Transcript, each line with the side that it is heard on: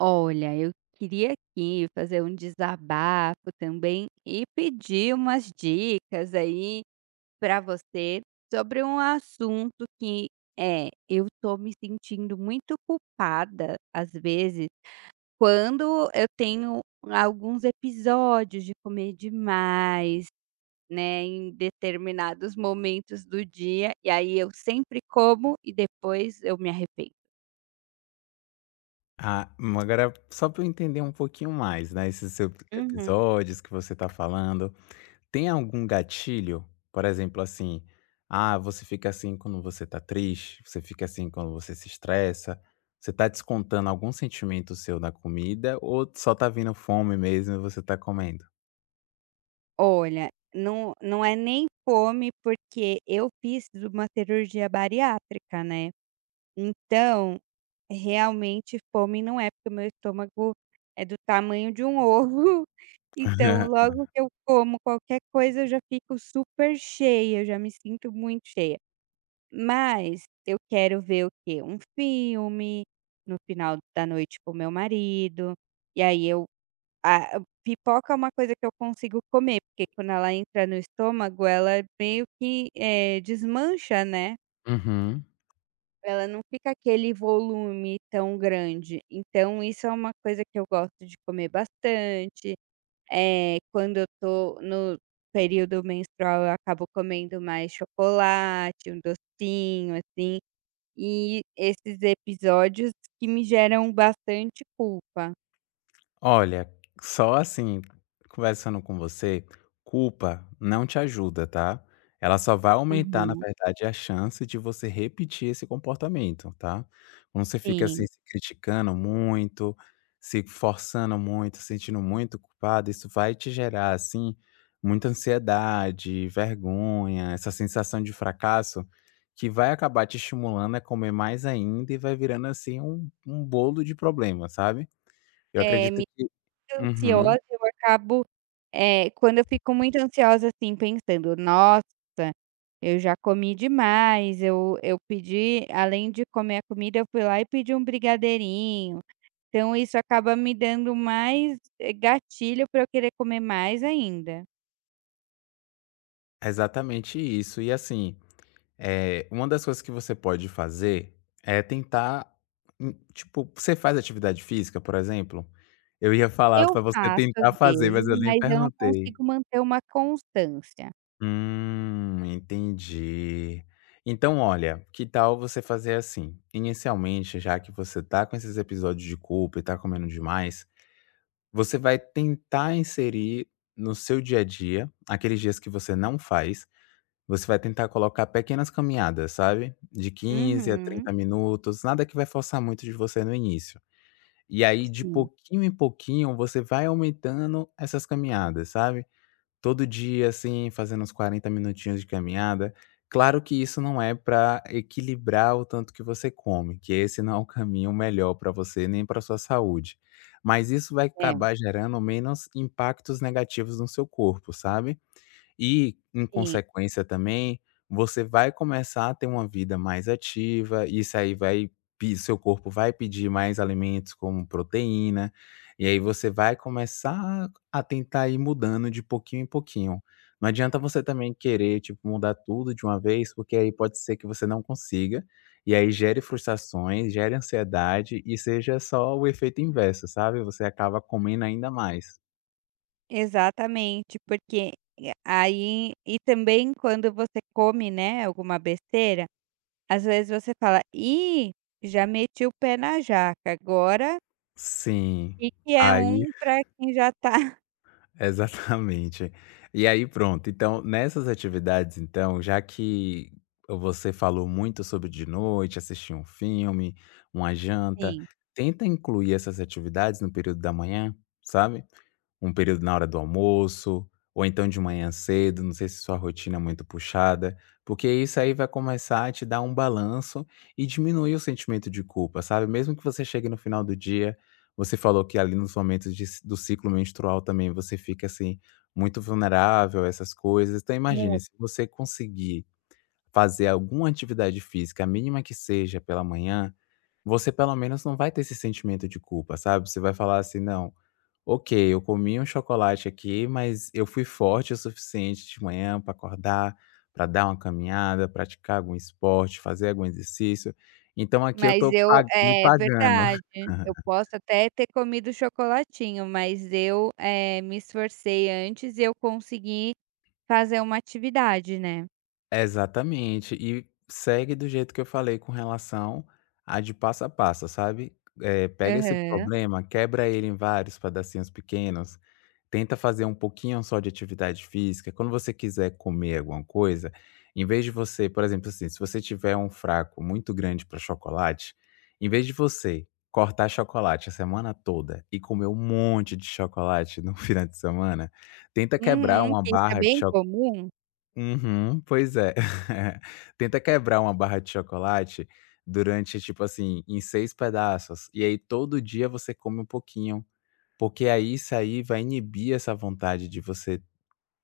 right: Olha, eu queria aqui fazer um desabafo também e pedir umas dicas aí para você sobre um assunto que eu tô me sentindo muito culpada às vezes quando eu tenho alguns episódios de comer demais, né, em determinados momentos do dia, e aí eu sempre como e depois eu me arrependo.
left: Agora só para eu entender um pouquinho mais, né, esses seu episódios que você tá falando, tem algum gatilho? Por exemplo, assim, ah, você fica assim quando você tá triste, você fica assim quando você se estressa, você tá descontando algum sentimento seu na comida ou só tá vindo fome mesmo e você tá comendo?
right: Olha, não é nem fome, porque eu fiz uma cirurgia bariátrica, né, então, realmente fome não é, porque o meu estômago é do tamanho de um ovo, então logo que eu como qualquer coisa eu já fico super cheia, eu já me sinto muito cheia. Mas eu quero ver o quê? Um filme, no final da noite com meu marido, e aí eu a pipoca é uma coisa que eu consigo comer, porque quando ela entra no estômago, ela é meio que, desmancha, né,
left: Uhum.
right: ela não fica aquele volume tão grande. Então isso é uma coisa que eu gosto de comer bastante. É quando eu tô no período menstrual, eu acabo comendo mais chocolate, um docinho, assim, e esses episódios que me geram bastante culpa.
left: Olha, só assim, conversando com você, culpa não te ajuda, tá? Ela só vai aumentar, na
right: Aham.
left: verdade, a chance de você repetir esse comportamento, tá? Quando você fica
right: Sim.
left: assim, se criticando muito, se forçando muito, sentindo muito culpado, isso vai te gerar, assim, muita ansiedade, vergonha, essa sensação de fracasso que vai acabar te estimulando a comer mais ainda e vai virando, assim, um bolo de problemas, sabe? Eu
right: É
left: acredito que uhum.
right: ansiosa, eu acabo, quando eu fico muito ansiosa, assim, pensando: "Nossa, eu já comi demais, eu pedi além de comer a comida, eu fui lá e pedi um brigadeirinho". Então isso acaba me dando mais, gatilho para eu querer comer mais ainda.
left: é Exatamente isso. E assim, uma das coisas que você pode fazer é tentar, tipo, você faz atividade física, por exemplo? Eu ia falar
right: Eu
left: pra você
right: faço às
left: tentar fazer,
right: vezes,
left: mas eu nem
right: mas eu não
left: perguntei.
right: consigo manter uma constância.
left: Entendi. Então, olha, que tal você fazer assim? Inicialmente, já que você tá com esses episódios de culpa e tá comendo demais, você vai tentar inserir no seu dia a dia, aqueles dias que você não faz, você vai tentar colocar pequenas caminhadas, sabe, de 15 a
right: Uhum.
left: 30 minutos, nada que vai forçar muito de você no início. E aí de
right: Sim,
left: pouquinho em pouquinho você vai aumentando essas caminhadas, sabe. Todo dia, assim, fazendo uns 40 minutinhos de caminhada. Claro que isso não é para equilibrar o tanto que você come, que esse não é o caminho melhor para você nem para sua saúde. Mas isso vai
right: é,
left: acabar gerando menos impactos negativos no seu corpo, sabe. E, em
right: sim.
left: consequência também, você vai começar a ter uma vida mais ativa, isso aí vai pe seu corpo vai pedir mais alimentos como proteína, e aí você vai começar a tentar ir mudando de pouquinho em pouquinho. Não adianta você também querer, tipo, mudar tudo de uma vez, porque aí pode ser que você não consiga, e aí gere frustrações, gere ansiedade e seja só o efeito inverso, sabe, você acaba comendo ainda mais.
right: Exatamente, porque e aí e também quando você come, né, alguma besteira, às vezes você fala: "Ih, já meti o pé na jaca, agora
left: Sim,
right: e que é
left: aí
right: um para quem já tá"
left: Exatamente. E aí pronto, então nessas atividades então, já que você falou muito sobre de noite, assistir um filme, uma janta,
right: Sim,
left: tenta incluir essas atividades no período da manhã, sabe? Um período na hora do almoço, ou então de manhã cedo, não sei se sua rotina é muito puxada, porque isso aí vai começar a te dar um balanço e diminuir o sentimento de culpa, sabe? Mesmo que você chegue no final do dia, você falou que ali nos momentos de ci do ciclo menstrual também você fica, assim, muito vulnerável a essas coisas. Então imagine,
right: muito.
left: se você conseguir fazer alguma atividade física, a mínima que seja, pela manhã, você pelo menos não vai ter esse sentimento de culpa, sabe? Você vai falar assim: "Não, ok, eu comi um chocolate aqui, mas eu fui forte o suficiente de manhã para acordar, para dar uma caminhada, praticar algum esporte, fazer algum exercício. Então aqui eu
right: Mas
left: estou
right: eu
left: me
right: é
left: pagando."
right: verdade, eu posso até ter comido chocolatinho, mas eu, me esforcei antes e eu consegui fazer uma atividade, né.
left: Exatamente. E segue do jeito que eu falei com relação a de passo a passo, sabe? Pega esse
right: Aham.
left: problema, quebra ele em vários pedacinhos pequenos. Tenta fazer um pouquinho só de atividade física. Quando você quiser comer alguma coisa, em vez de você, por exemplo, assim, se você tiver um fraco muito grande para chocolate, em vez de você cortar chocolate a semana toda e comer um monte de chocolate no final de semana, tenta quebrar
right: Uhum,
left: uma
right: que isso é
left: barra de
right: bem
left: cho
right: comum.
left: Uhum, pois é. Tenta quebrar uma barra de chocolate durante, tipo assim, em 6 pedaços, e aí todo dia você come um pouquinho. Porque aí isso aí vai inibir essa vontade de você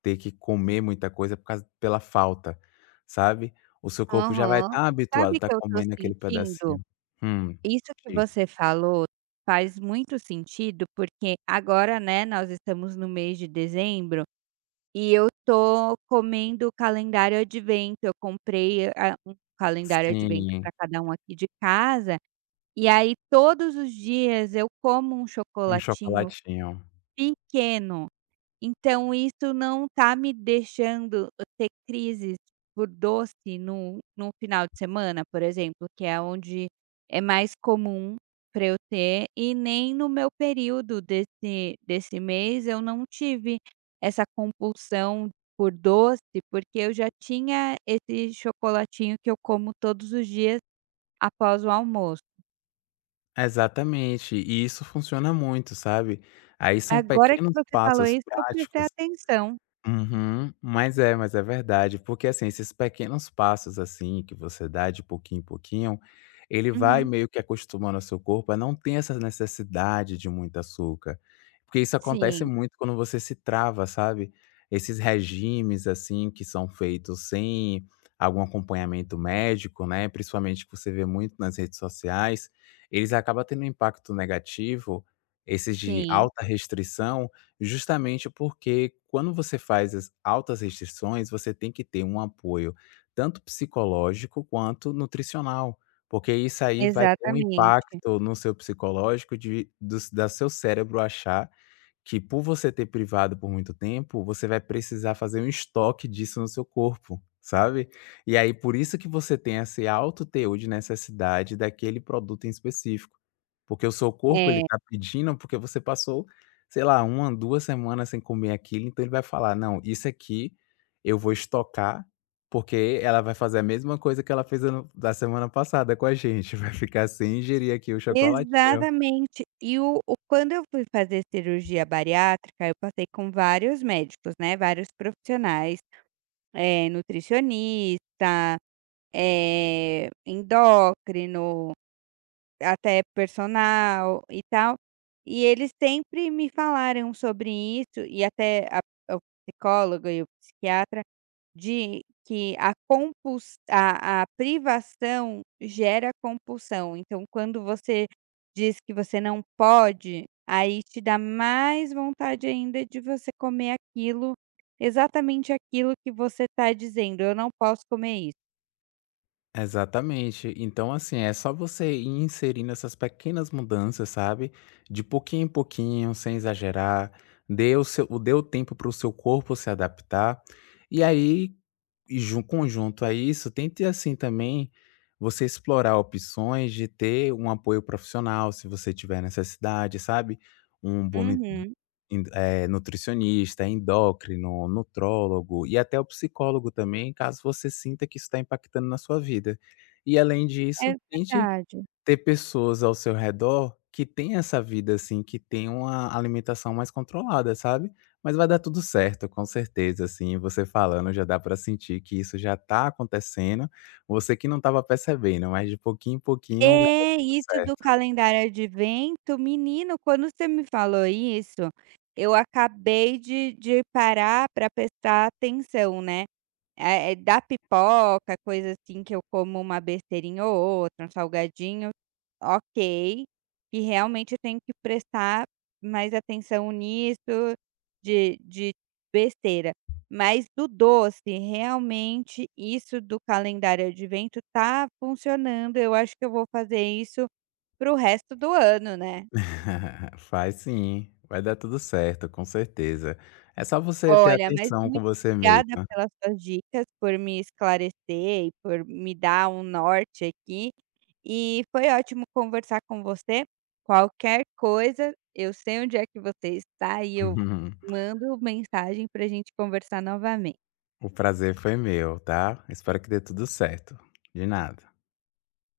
left: ter que comer muita coisa por causa pela falta, sabe. O seu corpo já vai
right: Aham.
left: estar
right: Sabe
left: habituado, tá
right: que eu tô
left: comendo aquele
right: sentindo?
left: pedacinho. Hum,
right: Isso que
left: diga.
right: você falou faz muito sentido, porque agora, né, nós estamos no mês de dezembro e eu tô comendo o calendário advento. Eu comprei a um calendário advento
left: Sim,
right: para cada um aqui de casa, e aí todos os dias eu como um
left: um
right: chocolatinho
left: chocolatinho.
right: pequeno. Então isso não tá me deixando ter crises por doce no final de semana, por exemplo, que é onde é mais comum pra eu ter, e nem no meu período desse mês eu não tive essa compulsão por doce, porque eu já tinha esse chocolatinho que eu como todos os dias após o almoço.
left: Exatamente, e isso funciona muito, sabe. Aí são
right: Agora
left: pequenos
right: que você falou
left: passos
right: isso que eu prestei
left: práticos.
right: atenção.
left: Uhum. Mas é verdade, porque, assim, esses pequenos passos, assim, que você dá de pouquinho em pouquinho, ele vai
right: Uhum.
left: meio que acostumando o seu corpo a não ter essa necessidade de muito açúcar. Porque isso acontece
right: Sim,
left: muito quando você se trava, sabe. Esses regimes, assim, que são feitos sem algum acompanhamento médico, né, principalmente que você vê muito nas redes sociais, eles acabam tendo um impacto negativo, esses de
right: sim,
left: alta restrição, justamente porque quando você faz as altas restrições, você tem que ter um apoio tanto psicológico quanto nutricional, porque isso aí vai ter um
right: exatamente.
left: impacto no seu psicológico de do da seu cérebro achar que por você ter privado por muito tempo, você vai precisar fazer um estoque disso no seu corpo, sabe. E aí por isso que você tem esse alto teor de necessidade daquele produto em específico. Porque o seu corpo
right: É,
left: ele tá pedindo, porque você passou, sei lá, uma, 2 semanas sem comer aquilo, então ele vai falar: "Não, isso aqui eu vou estocar, porque ela vai fazer a mesma coisa que ela fez ano da semana passada com a gente, vai ficar sem ingerir aqui o chocolatinho".
right: exatamente. E o quando eu fui fazer cirurgia bariátrica, eu passei com vários médicos, né, vários profissionais, nutricionista, endócrino, até personal e tal, e eles sempre me falaram sobre isso e até a o psicólogo e o psiquiatra. De que a privação gera compulsão, então quando você diz que você não pode, aí te dá mais vontade ainda de você comer aquilo, exatamente aquilo que você está dizendo: "Eu não posso comer isso".
left: Exatamente. Então, assim, é só você ir inserindo essas pequenas mudanças, sabe, de pouquinho em pouquinho, sem exagerar, dê o tempo para o seu corpo se adaptar, e aí E jun conjunto a isso, tente assim também, você explorar opções de ter um apoio profissional, se você tiver necessidade, sabe. Um bom nu
right: Uhum,
left: en eh, nutricionista, endócrino, nutrólogo e até o psicólogo também, caso você sinta que isso está impactando na sua vida. E além disso,
right: é
left: tente
right: verdade.
left: ter pessoas ao seu redor que tem essa vida, assim, que tem uma alimentação mais controlada, sabe. Mas vai dar tudo certo, com certeza, assim, você falando já dá pra sentir que isso já tá acontecendo, você que não estava percebendo, mas de pouquinho em pouquinho vai dar
right: É,
left: tudo
right: isso do
left: certo.
right: calendário advento, menino, quando você me falou isso, eu acabei de parar para prestar atenção, né. É da pipoca, coisa assim que eu como uma besteirinha ou outra, um salgadinho, ok, e realmente eu tenho que prestar mais atenção nisso, de besteira. Mas do doce, realmente isso do calendário advento tá funcionando, eu acho que eu vou fazer isso para o resto do ano, né.
left: Faz sim, vai dar tudo certo, com certeza. É só você ter
right: Olha, mas
left: atenção com
right: muito
left: você
right: obrigada
left: mesma.
right: pelas suas dicas, por me esclarecer e por me dar um norte aqui. E foi ótimo conversar com você. Qualquer coisa, eu sei onde é que você está e eu mando mensagem para a gente conversar novamente.
left: O prazer foi meu, tá. Espero que dê tudo certo. De nada.